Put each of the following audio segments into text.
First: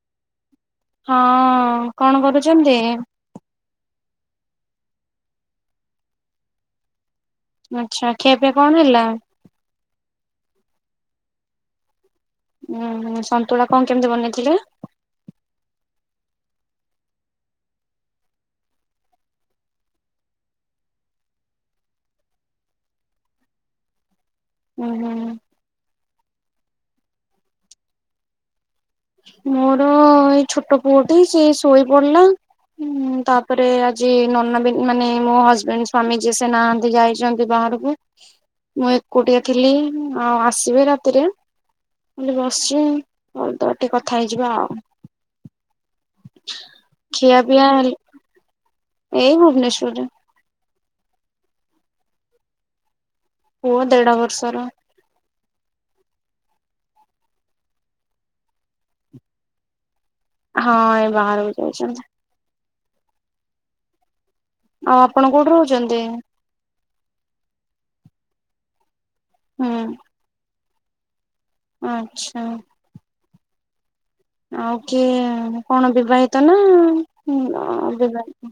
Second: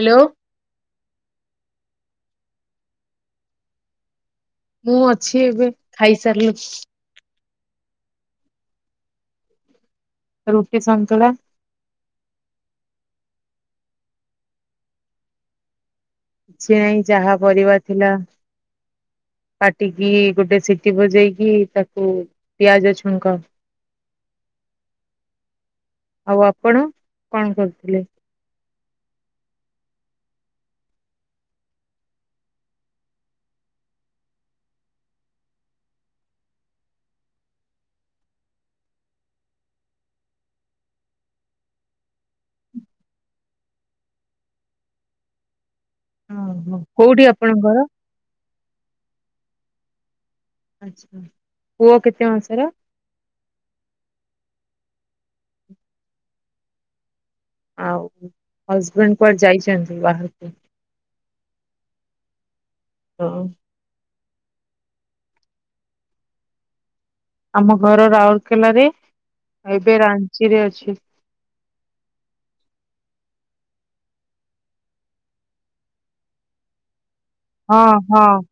Hello. ହଁ କଣ କରୁଚନ୍ତି? ମୁଁ ଅଛି ଏବେ ଖାଇସାରିଲି। ଆଚ୍ଛା ଖିଆ ପିଆ କଣ ହେଲା? ରୁଟି ସନ୍ତୁଳା। ଉୁଁ ହୁଁ ସନ୍ତୁଳା କଣ କେମିତି ବନେଇଥିଲେ? କିଛି ନାହିଁ ଯାହା ପରିବା ଥିଲା। କାଟିକି ଗୋଟେ ସିଟି ବଜେଇକି ତାକୁ ପିଆଜ ଛୁଙ୍କ ଉଁ ହୁଁ। ଆଉ ଆପଣ କଣ କରୁଥିଲେ? ମୋର ଏଇ ଛୋଟ ପୁଅଟି ସେ ଶୋଇ ପଡିଲା। ହୁଁ ତାପରେ ଆଜି ନନା ବି ମାନେ ମୋ ହଜବେଣ୍ଡ ସ୍ୱାମୀ ଯିଏ ସେ ନାହାନ୍ତି ଯାଇଚନ୍ତି ବାହାରୁକୁ। ମୁଁ ଏକୁଟିଆ ଥିଲି ଆଉ ଆସିବେ ରାତିରେ। ପୁଣି ବସିଚୁ ଆଉ ଦିଅ ଟିକେ କଥା ହେଇଯିବା ଆଉ। ଓ ହ କୋଉଠି ଖିଆ ପିଆ ଆପଣଙ୍କ ଘର? ଏଇ ଭୁବନେଶ୍ୱରରେ। ଆଛା ପୁଅ କେତେ ମାସର? ପୁଅ ଦେଢ ବର୍ଷର। ଆଉ ହଜବେଣ୍ଡ କୁଆଡେ ଯାଇଚନ୍ତି ବାହାରକୁ? ହଁ ଏ ବାହାରକୁ ଯାଇଚନ୍ତି। [inaudible] ଆଉ ଆପଣ କୋଉଠି ରହୁଚନ୍ତି? ଆମ ଘର ରାଉଲକେଲାରେ। ହୁଁ ଏବେ ରାଞ୍ଚିରେ ଅଛି। ଆଛା। ଆଉ କିଏ କଣ ବିବାହିତ ନା ହୁଁ ନା ହଁ ହଁ ବିବାହିତ।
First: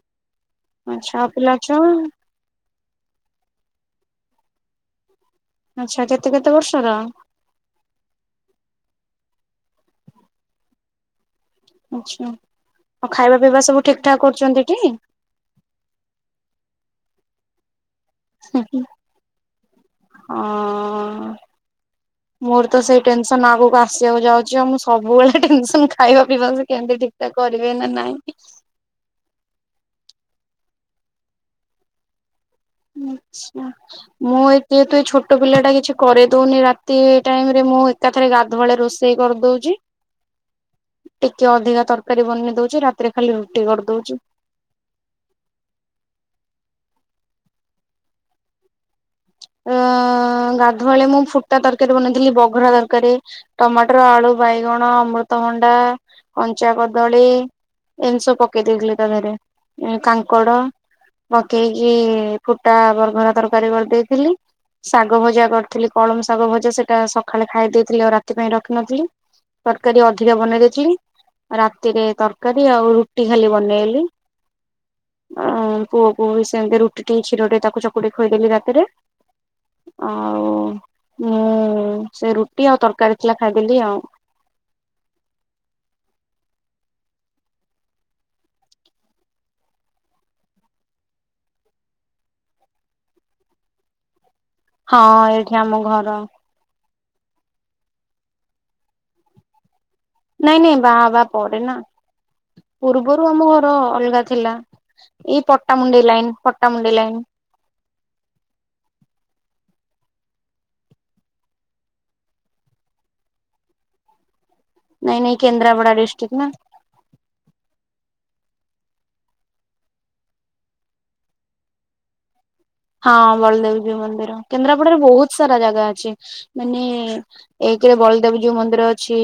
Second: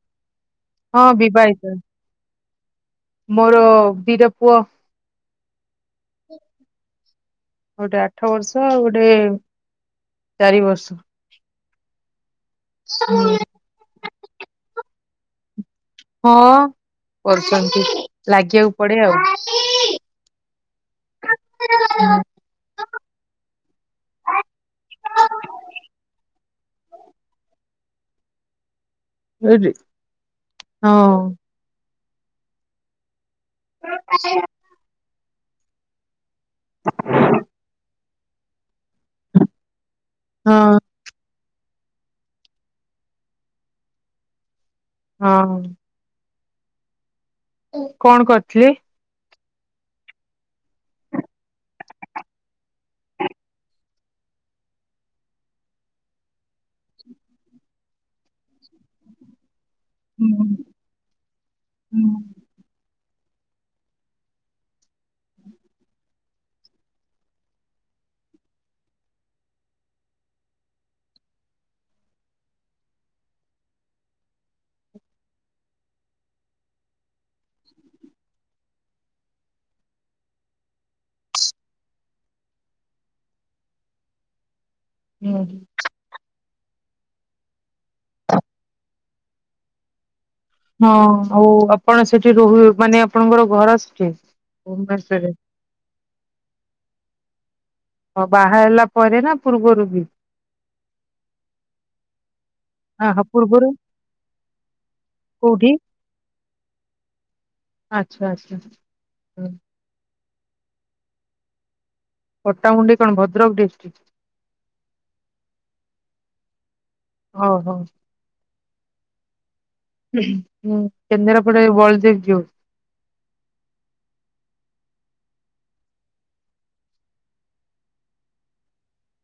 ଆଉ ହଁ ଛୁଆ ପିଲା ବିବାହିତ ଅଛ ମୋର ଦିଟା ପୁଅ। ଆଛା କେତେ କେତେ ବର୍ଷର? ଗୋଟେ ଆଠ ବର୍ଷ ଆଉ ଗୋଟେ ଚାରି ବର୍ଷ। ଆଛା। ଆଉ ହୁଁ ଖାଇବା ପିଇବା ସବୁ ଠାକ୍ ଠାକ୍ କରୁଛନ୍ତିଟି? ହଁ କରୁଛନ୍ତି। ଲାଗିବାକୁ ପଡେ ଆଉ। ହଁ ମୋର ତ ସେଇ ଟେନସନ୍, ଆଗକୁ ଆସିବାକୁ ଯାଉଛି। ଆଉ ମୁଁ ସବୁବେଳେ ଟେନସନ୍ ଖାଇବା ପିଇବା ସେ କେମିତି ଠିକ୍ କରିବେ ନା ନାଇଁ? ହଁ। ଆଛା। ମୁଁ ଏତେ ଏତେ ଛୋଟ ପିଲା ଟା କିଛି କରିଦଉନି ରାତି ଟାଇମ୍ ରେ। ମୁଁ ଏକାଥରେ ଗାଧୁଆଳିଆ ରୋଷେଇ କରିଦଉଚି। ହଁ। ଟିକେ ଅଧିକା ତରକାରୀ ବନେଇ ଦଉଛି। ରାତିରେ ଖାଲି ରୁଟି କରିଦଉଚି। ହଁ। କଣ କରିଥିଲେ? ଅଁ ଗାଧୁଆଳେ ମୁଁ ଫୁଟା ତରକାରୀ ବନେଇଥିଲି ବଘରା ତରକାରୀ। ଟମାଟର, ଆଳୁ, ବାଇଗଣ, ଅମୃତଭଣ୍ଡା, କଞ୍ଚା କଦଳୀ ଏମ୍ ତି ସବୁ ପକେଇ ଦେଇଥିଲି ତା ଦେହେରେ। କାଙ୍କଡ ହୁଁ ପକେଇକି ଫୁଟା ବରଘରା ତରକାରୀ କରିଦେଇଥିଲି। ଶାଗ ଭଜା କରିଥିଲି କଳମ ଶାଗ ଭଜା ସେଟା ସକାଳେ ଖାଇ ଦେଇଥିଲେ ଆଉ ରାତି ପାଇଁ ରଖିନଥିଲି। ତରକାରୀ ଅଧିକା ବନେଇ ଦେଇଥିଲି। ରାତିରେ ତରକାରୀ ଆଉ ରୁଟି ଖାଲି ବନେଇଲି। ଆଁ ପୁଅକୁ ବି ସେମିତି ରୁଟିଟିକେ କ୍ଷୀର ଟିଏ ତାକୁ ଚକୁଟି ଖୁଆଇ ଦେଲି ରାତିରେ। ଆଉ ମୁଁ ସେ ରୁଟି ଆଉ ତରକାରୀ ଥିଲା ଖାଇଦେଲି ଆଉ। ହୁଁ, ହୁଁ। ହଁ ଆଉ ଆପଣ ସେଠି ରହୁ, ମାନେ ଆପଣଙ୍କର ଘର ସେଠି? ହଁ ଭୁବନେଶ୍ଵରରେ ଏଇଠି ଆମ ଘର। ଅ ବାହା ହେଲା ପରେ ନା ପୂର୍ବରୁ ବି? ନାଇଁ ନାଇଁ ବାହା ହବା ପରେ ନା ହ ହଁ ପୂର୍ବରୁ ଆମ ଘର ଅଲଗା ଥିଲା। ଏଇ କୋଉଠି ପଟାମୁଣ୍ଡେଇ ଲାଇନ୍ ପଟାମୁଣ୍ଡେଇ ଲାଇନ୍। ଆଚ୍ଛା ଆଚ୍ଛା, ହୁଁ। ପଟ୍ଟାମୁଣ୍ଡେଇ କଣ ଭଦ୍ରକ ଡିଷ୍ଟ୍ରିକ୍? ନାଇଁ ନାଇଁ କେନ୍ଦ୍ରାପଡ଼ା ଡିଷ୍ଟ୍ରିକ୍ ନା। ଓହୋ। ହୁଁ କେନ୍ଦ୍ରାପଡ଼ାରେ ବଳଦେବ ଯିଉ। ହଁ ବଳଦେବଜୀଉ ମନ୍ଦିର କେନ୍ଦ୍ରାପଡାରେ ବୋହୁତ୍ ସାରା ଜାଗା ଅଛି। ମାନେ ଏକରେ ବଳଦେବଯୀଉ ମନ୍ଦିର ଅଛି।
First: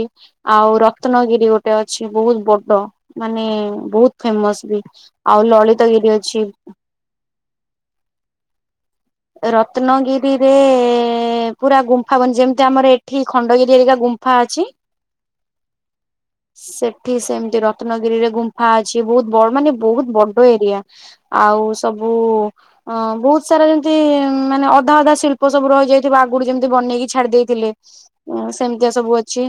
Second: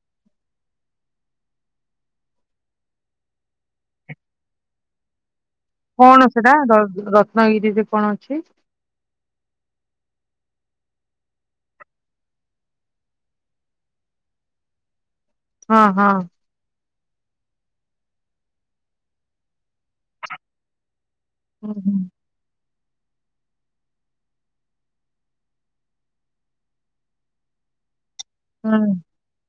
ଆଉ ରତ୍ନଗିରି ଗୋଟେ ଅଛି। ବୋହୁତ୍ ବଡ ମାନେ ବୋହୁତ୍ ଫେମସ ବି। ଆଉ ଲଳିତ କଣ ସେଟା ର-ରତ୍ନଗିରିରେ କଣ ଅଛି? ରତ୍ନଗିରିରେ ପୁରା ଗୁମ୍ଫାବନ ଯେମିତି ଆମର ଏଠି ଖଣ୍ଡଗିରି ଏରିକା ଗୁ ମ୍ଫା ଅଛି ହଁ ହଁ। ସେଠି ସେମିତି ରତ୍ନଗିରିରେ ଗୁମ୍ଫା ଅଛି ବୋହୁତ୍ ବଡ଼ ମାନେ ବୋହୁତ୍ ବଡ ଏରିଆ। ଆଉ ହୁଁ ହୁଁ ସବୁ ଅ ବୋହୁତ୍ ସାରା ଯେମତି ମାନେ ଅଧା ଅଧା ଶିଳ୍ପ ସବୁ ରହିଯାଇଥିବା ଆଗୁରୁ ଯେମିତି ବନେଇକି ଛାଡି ଦେଇେଥିଲେ। ହଁ ହୁଁ ସେମିତିଆ ସବୁ ଅ ଅଛି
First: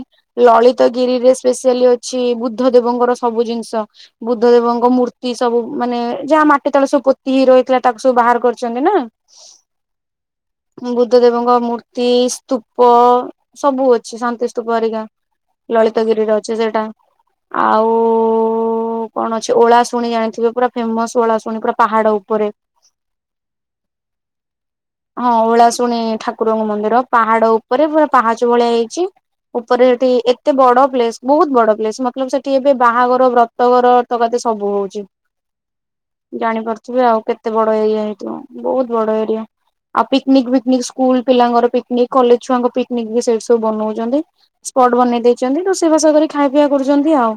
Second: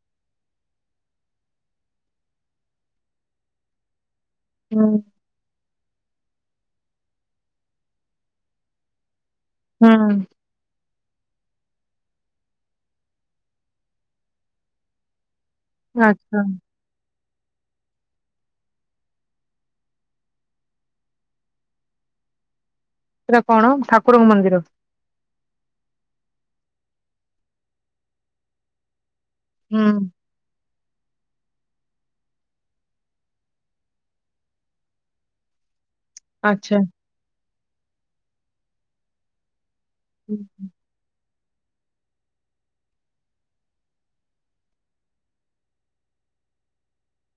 ଲଳିତ ଗିରିରେ ସ୍ପେସିଆଲି ଅଛି ବୁଦ୍ଧ ଦେବଙ୍କର ସବୁ ଜିନିଷ। ବୁଦ୍ଧ ଦେବଙ୍କ ହୁଁ ମୂର୍ତ୍ତି ସବୁ ମାନେ ଯାହା ମାଟି ତଳ ସବୁ ପୋତି ହେଇ ରହିଥିଲା ତାକୁ ସବୁ ବାହାର କରିଚନ୍ତି ନା। ହଁ ହୁଁ। ବୁଦ୍ଧ ଦେବଙ୍କ ମୂର୍ତ୍ତି ସ୍ତୁପ ସବୁ ଅଛି ଶାନ୍ତିସ୍ତୁପ ହରିକା ଲଳିତଗିରିରେ ଆଚ୍ଛା ଅଛି ସେଇଟା। ଆଉ। ଓ କଣ ଅଛି ଓଳା ଶୁଣି ଜାଣିଥିବେ ପୁରା ଫେମସ ଓଳା ଶୁଣି ପୁରା ପାହାଡ ଉପରେ। ସେଟା କଣ ଠାକୁରଙ୍କ ମନ୍ଦିର। ହଁ ଓଳାଶୁଣି ଠାକୁରଙ୍କ ମନ୍ଦିର ପାହାଡ ଉପରେ ପୁରା ପାହାଚ ଭଳିଆ ହେଇଚି। ହୁଁ ଉପରେ ହେଟି ଏତ୍ ଏତେ ବଡ ପ୍ଲେସ ବୋହୁତ ବଡ ପ୍ଲେସ ମତଲବ ସେଟି ଏବେ ବାହାଘର ବ୍ରତଘର ତକାତେ ସବୁ ହୋଉଚି। ଆଚ୍ଛା ଜାଣିପାରୁଥିବେ ଆଉ କେତେ ବଡ ଏରିଆ ହେଇଥିବ ବୋହୁତ ବଡ ଏରିଆ ଆଉ ହୁଁ ପିକନିକ୍ ଫିକନିକ୍ ସ୍କୁଲ ପିଲାଙ୍କର ପିକନିକ୍ କଲେଜ ଛୁଆଙ୍କ ପିକନିକ୍ ବି ସେଇଟିସବୁ ବନଉଚନ୍ତି। ସ୍ପଟ୍ ବନେଇ ଦେଇେଚନ୍ତି ତ ରୋସେଇସାବ ଖାଇବା ପିଇବା କରୁଚନ୍ତି ଆଉ।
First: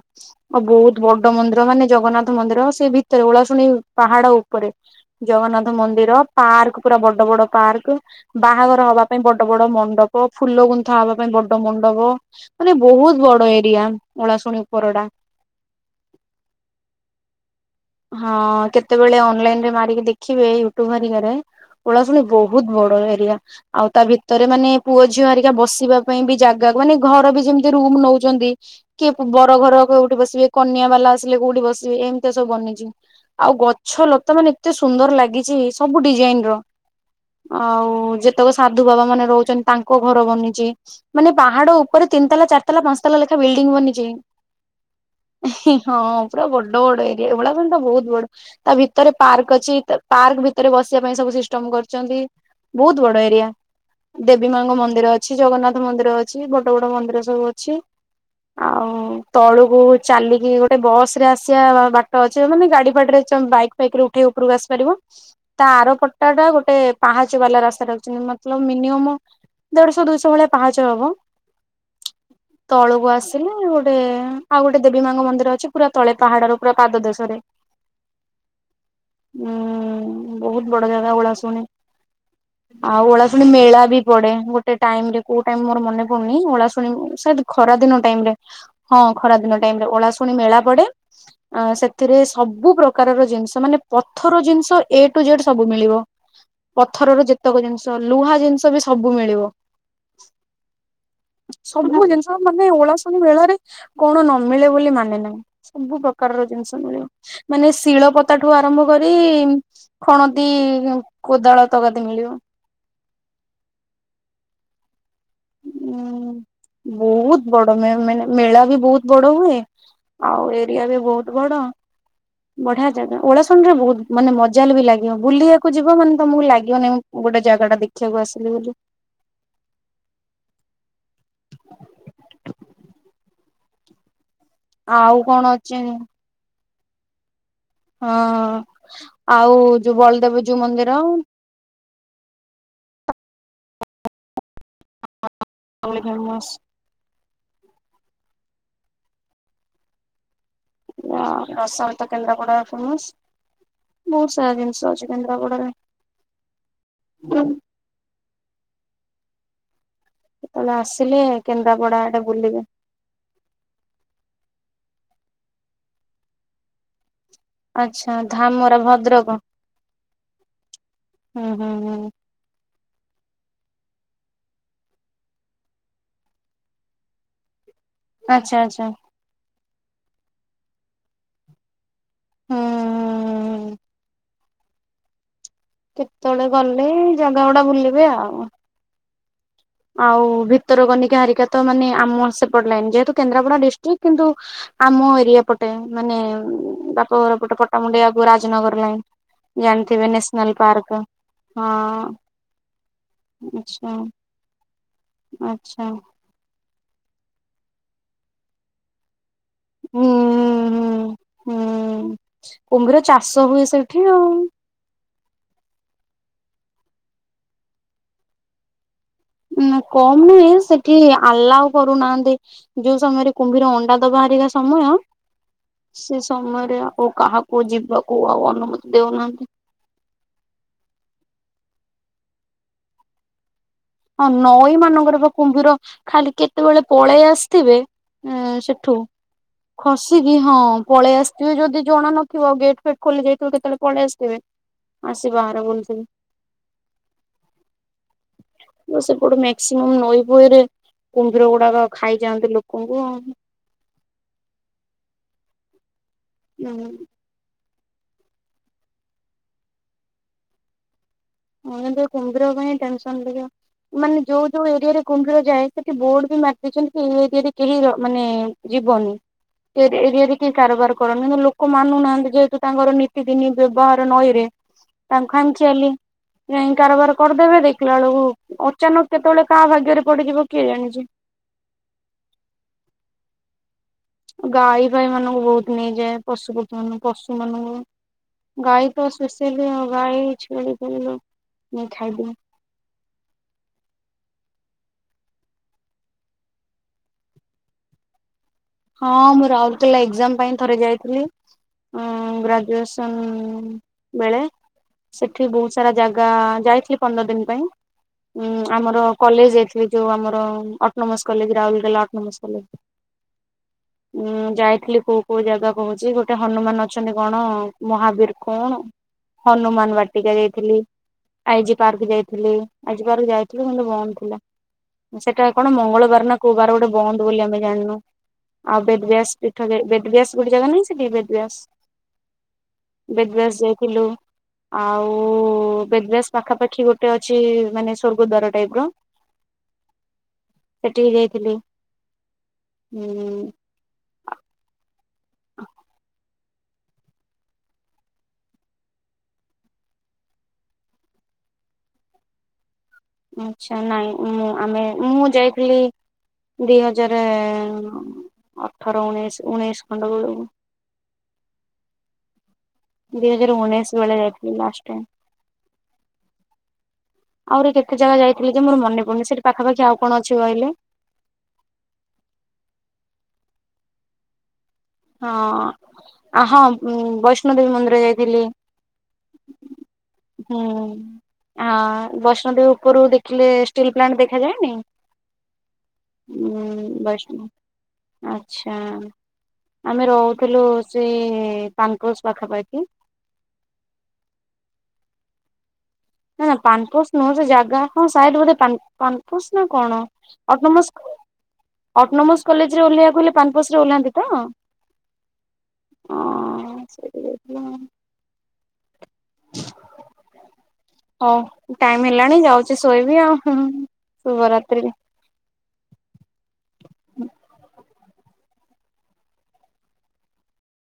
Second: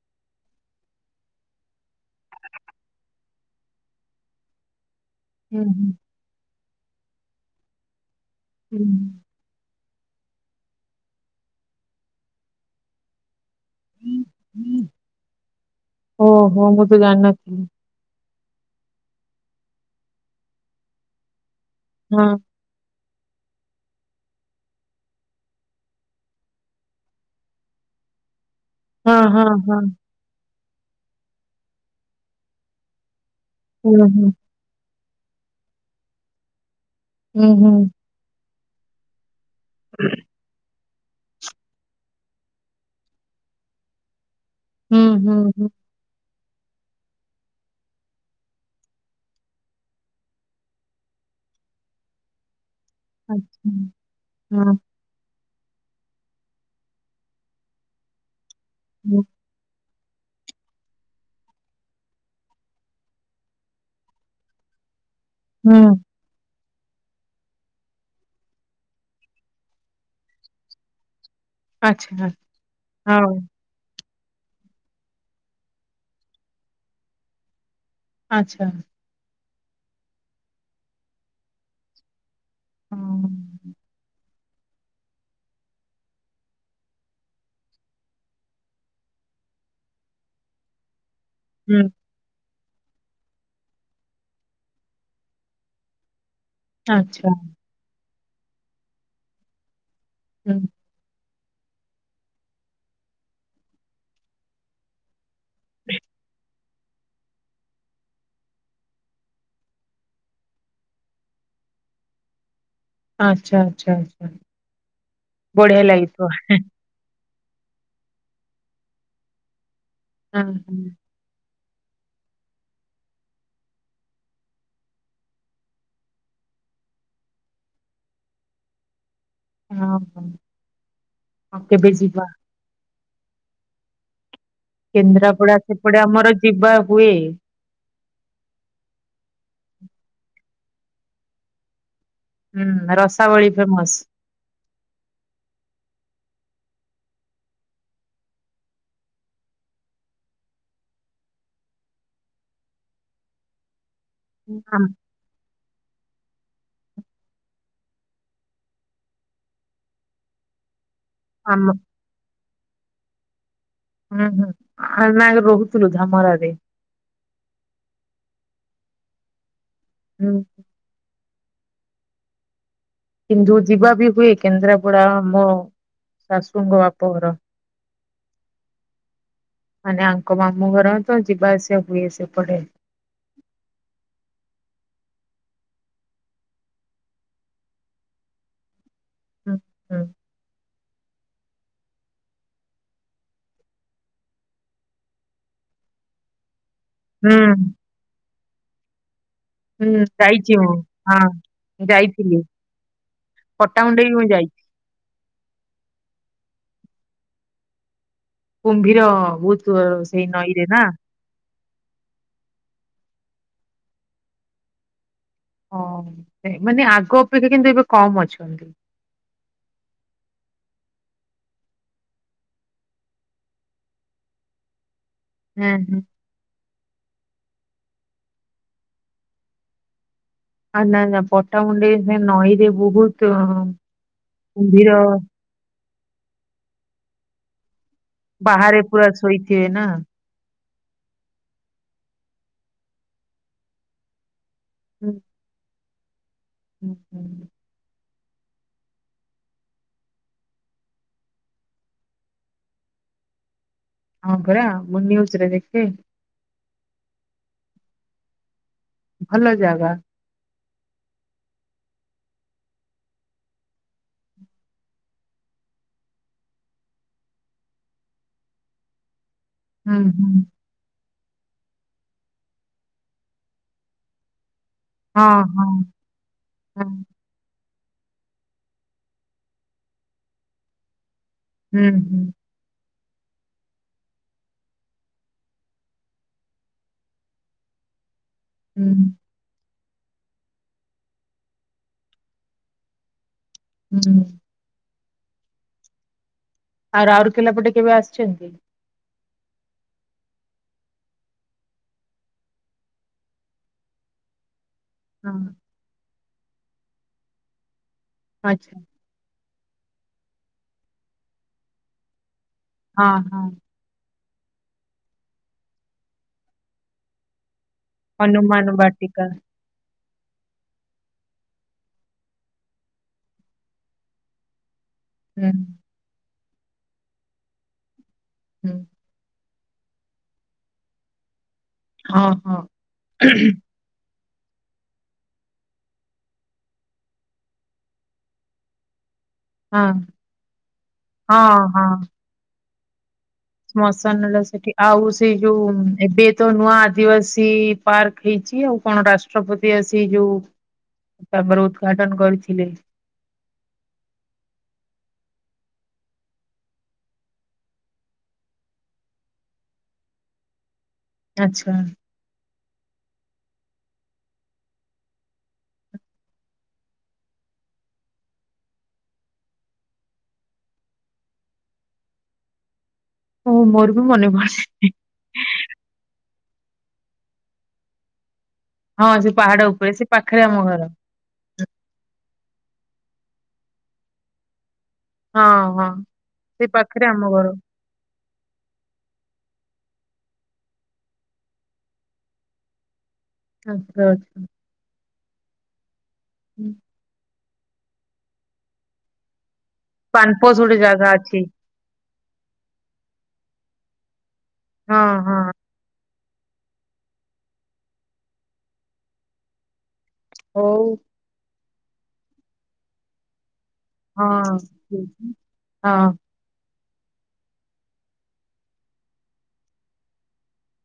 ଆ ବୋହୁତ ବଡ ମନ୍ଦିର ମାନେ ଜଗନ୍ନାଥ ମନ୍ଦିର ସେ ଭିତରେ ଉଳାଶୁଣି ପାହାଡ ଉପରେ। ହୁଁ ଜଗନ୍ନାଥ ମନ୍ଦିର ପାର୍କ ପୁରା ବଡ ବଡ ପାର୍କେ ହୁଁ ବାହାଘର ହବା ପାଇଁ ବଡ ବଡ ବଡ ମଣ୍ଡପ ଫୁଲ ଗୁନ୍ଥା ହବା ପାଇଁ ବଡ ମଣ୍ଡପ ମାନେ ବୋହୁତ ବଡ ଏରିଆ ଅଳାଶୁଣି ହୁଁ। ଉପର ଟା। ଓହୋ ମୁଁ ତ ଜାଣିନଥିଲି। ହଁ କେତେବେଳେ ଅନଲାଇନ ରେ ମାରିକି ଦେଖିବେ ୟୁଟ୍ୟୁବ ହରିକାରେ ଓଳାଶୁଣି ହଁ ବୋହୁ ବୋହୁତ ବଡ଼ ଏରିଆ। ଆଉ ତା ଭିତରେ ମାନେ ପୁଅ ଝିଅ ହରିକା ବସିବା ପାଇଁ ବି ଜାଗା ମାନେ ଘର ବି ଯେମିତି ରୁମ ନଉଚନ୍ତି। କିଏ ହଁ ହଁ ବର ହଁ ଘର କୋଉଟି ବସିବେ କନ୍ୟା ବାଲା ଆସିଲେ କୋଉଟି ବସିବେ ଏମିତି ସବୁ ବନିଚି। ଆଉ ହୁଁ ଗଛ ହୁଁ ଲତା ମାନେ ଏତେ ସୁନ୍ଦର ଲାଗିଚି ସବୁ ଡିଜାଇନ ର। ହୁଁ ହୁଁ ଆଉ ଯେତେକ ସାଧୁ ବାବା ମାନେ ରହୁଚନ୍ତି ତାଙ୍କ ଘର ବନିଛି। ମାନେ ପାହାଡ ଉପରେ ତିନ ତାଲା ଚାରିଲା ପାଞ୍ଚତାଲା ଲେଖାଏଁ ବିଲ୍ଡିଂ ବନିଚି। ହୁଁ ହୁଁ ହୁଁ। ହଁ ପୁରା ବଡ ବଡ ଏରିଆ ଏଭଳିଆ। ରୁମଟା ବୋହୁତ ବଡ ତା ଭିତରେ ପାର୍କ ଅଛି ପାର୍କ ଭିତରେ ବସିବା ପାଇଁ ସବୁ ସିଷ୍ଟମ କରିଚନ୍ତି। ବୋହୁତ ବଡ ଏରିଆ ଆଚ୍ଛା ଦେବୀ ହଁ ମାଙ୍କ ମନ୍ଦିର ଅଛି। ଛି ଜଗନ୍ନାଥ ମନ୍ଦିର ଅଛି ବଡ ବଡ ମନ୍ଦିର ସବୁ ଅଛି ଆଉ ହୁଁ। ତଳୁକୁ ଚାଲିକି ଗୋଟେ ବସ ରେ ଆସିବା ବାଟ ଟ ଅଛି ମାନେ ଗାଡି ଫାଡିରେ ଚ ବାଇକ୍ ଫାଇକରେ ଉଠେଇ ଉପରକୁ ଆସିପାରିବ ତା ହୁଁ ଆର ପଟେ ପଟ ଟା ଗୋଟେ ପାହାଚ ବାଲା ରାସ୍ତା ରହୁଚି ମତଲପ ମିନିୟମ ଦେଢଶହ ଦୁଇଶହ ଭଳିଆ ପାହାଚ ହବ ଆଚ୍ଛା ତଳକୁ ହଉ ଆସିଲେ ଗୋଟେ ଏଁ ଆଉ ଗୋଟେ ଦେବୀ ମାଙ୍କ ମନ୍ଦିର ଅଛି ପୁରା ତଳେ ପାହାଡର ପୁରା ପାଦ ଦେଶ ରେ। ଆଚ୍ଛା। ଉଁ ବୋହୁତ୍ ବଡ ଜାଗା ଓଳା ଶୁଣି। ଆଉ ଓଳା ହଁ ଶୁଣି ମେଳା ବି ପଡେ ଗୋଟ ଟେ ଟାଇମ୍ ରେ କୋଉ ଟାଇମ ମୋର ମନେ ପଡୁନି ଓଳା ଶୁଣି ସେ ଖରା ଦିନ ଟାଇମ୍ ରେ। ହଁ ଖରାଦିନ ଟାଇମରେ ଓଳା ଶୁଣି ମେଳା ପଡେ ଅଁ ହୁଁ ସେଥିରେ ସବୁ ପ୍ରକାରର ଜିନିଷ ମାନେ ପଥର ଜିନିଷ ଏ ଟୁ ଜେଡ ସବୁ ମିଳିବ। ପଥରର ଆଚ୍ଛା ଯେତକ ଜିନିଷ ଲୁହା ଜିନିଷ ବି ସବୁ ମିଳିବ। ହୁଁ। ସବୁ ଜିନିଷ ମାନେ ଓଳାଶୁଣି ମେଳରେ କଣ ନ ମିିଳେ ବୋଲି ମାନେ ନାଇଁ ସବୁ ପ୍ରକାର ପ୍ରକାର ର ଜିନିଷ ମିଳେ ମାନେ ଶିଳ ପତାଟୁ ଆରମ୍ଭ କରି ଖଣଦୀ କୋଦାଳ ତକାତି ମିଳିବ। ଆଚ୍ଛା ଆଚ୍ଛା ଆଛା ବଢିଆ ଉଁ ଲାଗିଥିବ। ବହୁତ ବଡ ମ ମାନେ ମେଳା ବି ବହୁତ ବଡ ହୁଏ। ହଁ ଆଉ ଏରିଆ ହଁ ବି ବହୁତ ବଡ ବଢିଆ ଜାଗା ଓଳାାସଣ ରେ ବହୁତ ମାନେ ମଜାଲ ବି ଲାଗିବ ବୁଲିବାକୁ ଯିବ ମାନେ ତମକୁ ଲାଗିବନି। ଗୋଟେ ଜାଗା ଟା ଦେଖିବାକୁ ଆସିଲି ବୋଲି। ହଁ ହ କେବେ ଯିବା। ଆଉ କଣ କେନ୍ଦ୍ରାପଡା ଅଛି ସେପଟେ ଆମର ଯିବା ହୁଏ। ହଁ ଆଉ ଯୋଉ ବଳଦେବ ଯୋଉ ମନ୍ଦିର ହୁଁ ରସାବଳି ଫେମସ। [inaudible] ରସାବଳି କେନ୍ଦ୍ରାପଡା ଫେମସ ବହୁତ ସାରା ଆମ ଜିନିଷ ଅଛି। କେନ୍ଦ୍ରାପଡ଼ା ରେ ତବେ ଆସିଲେ ଆମ କେନ୍ଦାପଡା ଏଟେ ବୁଲିବେ ହୁଁ ହୁଁ ଆ ନା ରହୁଥିଲୁ ଧାମରରେ। ଆଚ୍ଛା ଧାମରା ଭଦ୍ରକ। ହୁଁ ହୁଁ ହୁଁ ହୁଁ କିନ୍ତୁ ଯିବା ବି ହୁଏ କେନ୍ଦ୍ରାପଡା ଆମ ଶାଶୁଙ୍କ ବାପଘର ଆଚ୍ଛା ଆଚ୍ଛା ମାନେ ଆଙ୍କ ମାମୁଁ ଘର ତ ଯିବା ଆସିବା ହୁଏ ସେପଟେ। ହୁଁ କେତେବେଳେ ଗଲେ ଜାଗା ଗୁଡା ବୁଲିବେ ଆଉ ହୁଁ ହୁଁ ଆଉ ଭ। ଉତ୍ତର କନିକା ହାରିକା ତ ମାନେ ଆମ ଆସେ ପଡିଲାଣି ଯେହେତୁ କେନ୍ଦ୍ରାପଡା ଡିଷ୍ଟ୍ରିକ୍ଟ କିନ୍ତୁ ଆମ ଏରିଆ ପଟେ ମାନେ ବା ପୋର ହୁଁ ପଟେ ପଟାମୁଣ୍ଡିଆକୁ ରାଜନଗର ଲାଇଁ ହୁଁ ଜାଣିଥିବେ ନେ ଯାଇଛି ମୁଁ ପାର୍ ହଁ ଯାଇଥିଲି। ଆଚଛା ପଟ୍ଟାମୁଣ୍ଡେଇ ମୁଁ ଯାଇଛି ଆଚ୍ଛା କୁମ୍ଭୀର ବହୁତ ହୁଁ ସେଇ ନଈରେ ହୁଁ ନା ହୁଁ କୁମ୍ଭିର ଚାଷ ହୁଏ ସେଇଠି ଆଉ। ହ ସେ ମାନେ ଆଗ ଅପେକ୍ଷା କିନ୍ତୁ ଏବେ କମ ଅଛନ୍ତି। ଉ କମ ନୁହେଁ ସେଠି ଆଲ୍ଲାହ କରୁନାହାନ୍ତି। ଯୋଉ ସମୟରେ କୁମ୍ଭୀର ଅଣ୍ଡା ଦବାହାରିକା ସମୟ ହୁଁ ହୁଁ। ସେ ସମୟରେ ଆଉ କାହାକୁ ଯିବାକୁ ଆଉ ଅନୁମତି ଦଉନାହାନ୍ତି। ଆ ନା ନା ପଟାମୁଣ୍ଡେ ସେ ନଈରେ ବହୁତ ହଁ ନଈ କୁମ୍ଭୀର ମାନଙ୍କର ବା କୁମ୍ଭୀର ଖାଲି କେତେବେଳେ ପଳେଇ ଆସିଥିବେ। ଏଁ ବାହାରେ ସେଠୁ ପୁରା ଶୋଇଥିବେ ନା। ଖସିକି ହଁ ପଳେଇ ଆସିଥିବେ ଯଦି ଜଣା ନଥିବ ଗେଟ୍ ଫେଟ୍ ଖୋଲି ଯାଇଥିବୁ କେତେବେଳେ ପଳେଇ ଆସିଥିବେ। ହୁଁ। ଆସିକି ବାହାରେ ବୁଲୁ ଥିବେ। ହୁଁ ହୁଁ ତ ସେପଟେ ମକ୍ସିମମ୍ ନଈ ପୋଇରେ କୁମ୍ଭୀର ଗୁଡାକ ଖାଇଯାଆନ୍ତି ଲୋକଙ୍କୁ ଆ ହଁ ପୁରରା ମୁଁ ନିଉଜ୍ ଜରେ ଦେଖେ ହୁଁ ଭଲ ଜାଗା ମୁଁ କୁମ୍ଭୀର ପାଇଁ ଟେନସନ ଲାଗ। ମାନେ ଯୋଉ ଯୋଉ ଏରିଆରେ କୁଣ୍ଡୀର ଯାଏ ସେଠି ବୋର୍ଡ ବି ମାରିଦଛନ୍ତି। କି ଏଇ ଏରିଆରେ କେହି ମାନେ ଯିବନି। ହୁଁ ହୁଁ ଏରିଆରେ କେ କାରବାର କର କିନ୍ତୁ ଲୋକ ମାନୁନାହାନ୍ତି। ଯେହେତୁ ତାଙ୍କର ନୀତି ଦିନି ବ୍ୟବହାର ନଈରେ ହଁ ତାଙ୍କୁ ହଁ ଖିଆଲି। ଯାଇ ହଁ କାରବାର କରିଦେବେ ଦେଖିଲା ବେଳକୁ ଅଚାନକ କେତେବେଳେ କାହା ଭାଗ୍ୟରେ ପଡିଯିବ କିଏ ଜାଣିଛି? ହୁଁ ହୁଁ ଗାଈ ଭଈ ମାନଙ୍କୁ ବହୁତ ନେଇଯାଏ ପଶୁପକ୍ଷୀ ମାନଙ୍କୁ ପଶୁ ମାନଙ୍କୁ ଗାଈ ତ ହୁଁ ଶୋଷେଇିଲ ଆ ଗାଈ ଛେଳି ନେଇ ଖାଇଦିଏ। ହୁଁ ଆଉ ଆଉର କିଲା ପଟେ କେବେ ଆସିଛନ୍ତି। ହଁ ମୁଁ ରାଉରକେଲା ଏକ୍ଜାମ ପାଇଁ ଥରେ ଯାଇଥିଲି। ଗ୍ରାଜୁଏସନ୍ ବେଳେ ହଁ ସେଠି ବହୁତ ସାରା ଜାଗା ଯାଇଥିଲି। ପନ୍ଦର ଦିନ ପାଇଁ ଉଁ ଆଚ୍ଛା ଆମର କଲେଜ ଯାଇଥିଲି। ଯୋଉ ଆମର ଅଟୋନୋମସ କଲେଜ ରାଉଲଲା ଅଟୋନମସ କଲେଜ। ହଁ ହଁ ଉଁ ଯାଇଥିଲି କୋଉ କୋଉ ଜାଗ କହୁଛି ଗୋଟେ ହନୁମାନ ଅଛନ୍ତି କ'ଣ? ମହାବୀର ହନୁମାନ କ'ଣ ବାଟିକା। ହନୁମାନ ବାଟ। ଯାଇଥିଲି ଆଇଜି ପାର୍କ ଯାଇଥିଲି ଆଇଜି ପାର୍କ ଯାଇଥିଲି କିନ୍ତୁ ବନ୍ଦ ଥିଲା। ସେଟା ହୁଁ କ'ଣ ମଙ୍ଗଳବାର ନା କୋଉ ବାର ଗୋଟେ ବନ୍ଦ ବୋଲି ଆମେ ଜାଣିନୁ। ହୁଁ ଆଉ ବେଦବ୍ୟାସ ପୀଠ ବେଦବ୍ୟାସ ଗୋଟେ ଜାଗା ନାହିଁ ସେଠି ହଁ ହଁ ବେଦ୍ୟାସ। ବେଦବ୍ୟାସ ଯାଇଥିଲଥିଲୁ। ଆଉ ବେଗସ ପାଖାପାଖି ଗୋଟେ ଅଛି ମାନେ ସଵର୍ଗ ଦଵାର ଟାଇପ ର ହ ହଁ ହଁ ହଁ ହୁଁ ଶ୍ମଶାନେଲା ସେଠି ଆଉ ସେଇ ଯୋଉ ଏବେ ତ ନୂଆ ଆଦିବାସୀ। ପାର୍କ ହେଇଛି ଆଉ କଣ ରାଷ୍ଟ୍ରପତି ଆସି ଯୋଉ ତାମର ଉଦ୍ଘାଟନ କରିଥିଲେ। ଆଛା ନାଇଁ ମୁଁ ଆମେ ମୁଁ ଯାଇଥିଲି। ଦି ହଜାର ଅଠର ଉଣେଇଶ ଉଣେଇଶ ଖଣ୍ଡ ବେଳକୁ ଆଚ୍ଛା ଦୁଇଜାର ଉଣେଇଶ ବେ ଯାଗଥିଲି ଲାଷ୍ଟ ଟାଇମ ଆହୁରି କେତେ ଜାଗା ଯାଇଥିଲ ଯେ ମୋର ମନ ପଡନି ସେଠି ପାଖପଖି ଆଉ କ'ଣ ଅଛି କହିଲେ? ହ ମୋର ବି ମନେ ପଡ। ହଁ ଆ ହଁ ବୈଷ୍ଣୋଦେବୀ ମନ୍ଦିର ଯାଇଥିଲି। ହଁ ଯୋଉ ପାହାଡ ଉପରେ ସେ ପାଖରେ ହୁଁ। ଆମ ଘର। ହଁ ବୈଷ୍ଣଦେବୀ ଉପରୁ ଦେଖିଲେ ଷ୍ଟିଲ୍ ପ୍ଲାଣ୍ଟ ଦେଖାାଯାଏନି। ହଁ ହଁ ସେଇ ପାଖରେ ଆମ ବୈଷ୍ଣ ଘର। ଆଚ୍ଛା ଆମେ ରହୁଥିଲୁ ସେଇ ପାନପୋଜ ପାଖାପାଖି। ଆଛା ନା ନା ପାନପୋ ନୁହଁ ସେ ଜାଗା ହ ସାଇଡ ବୋଟେ ପ୍ରୃଶନା କ'ଣ ପାନପୋଷ ଆଉ ଗୋଟେ ଜାଗା ନମସ୍କାର। ଅଛି ଅଟୋନୋମସ କଲେଜରେ ଓହ୍ଲାଇବାକୁ ହେଲେ ପାନପସ ରେ ଓ୍ଲାନ୍ତି ତ। ହଁ ହଁ। [inaudible] ହଉ। ହଉ ଟାଇମ ହେଲାଣି ଯାଉଛି ଶୋଇବି ଆଉ ହଁ। ହଁ ହଁ। [inaudible]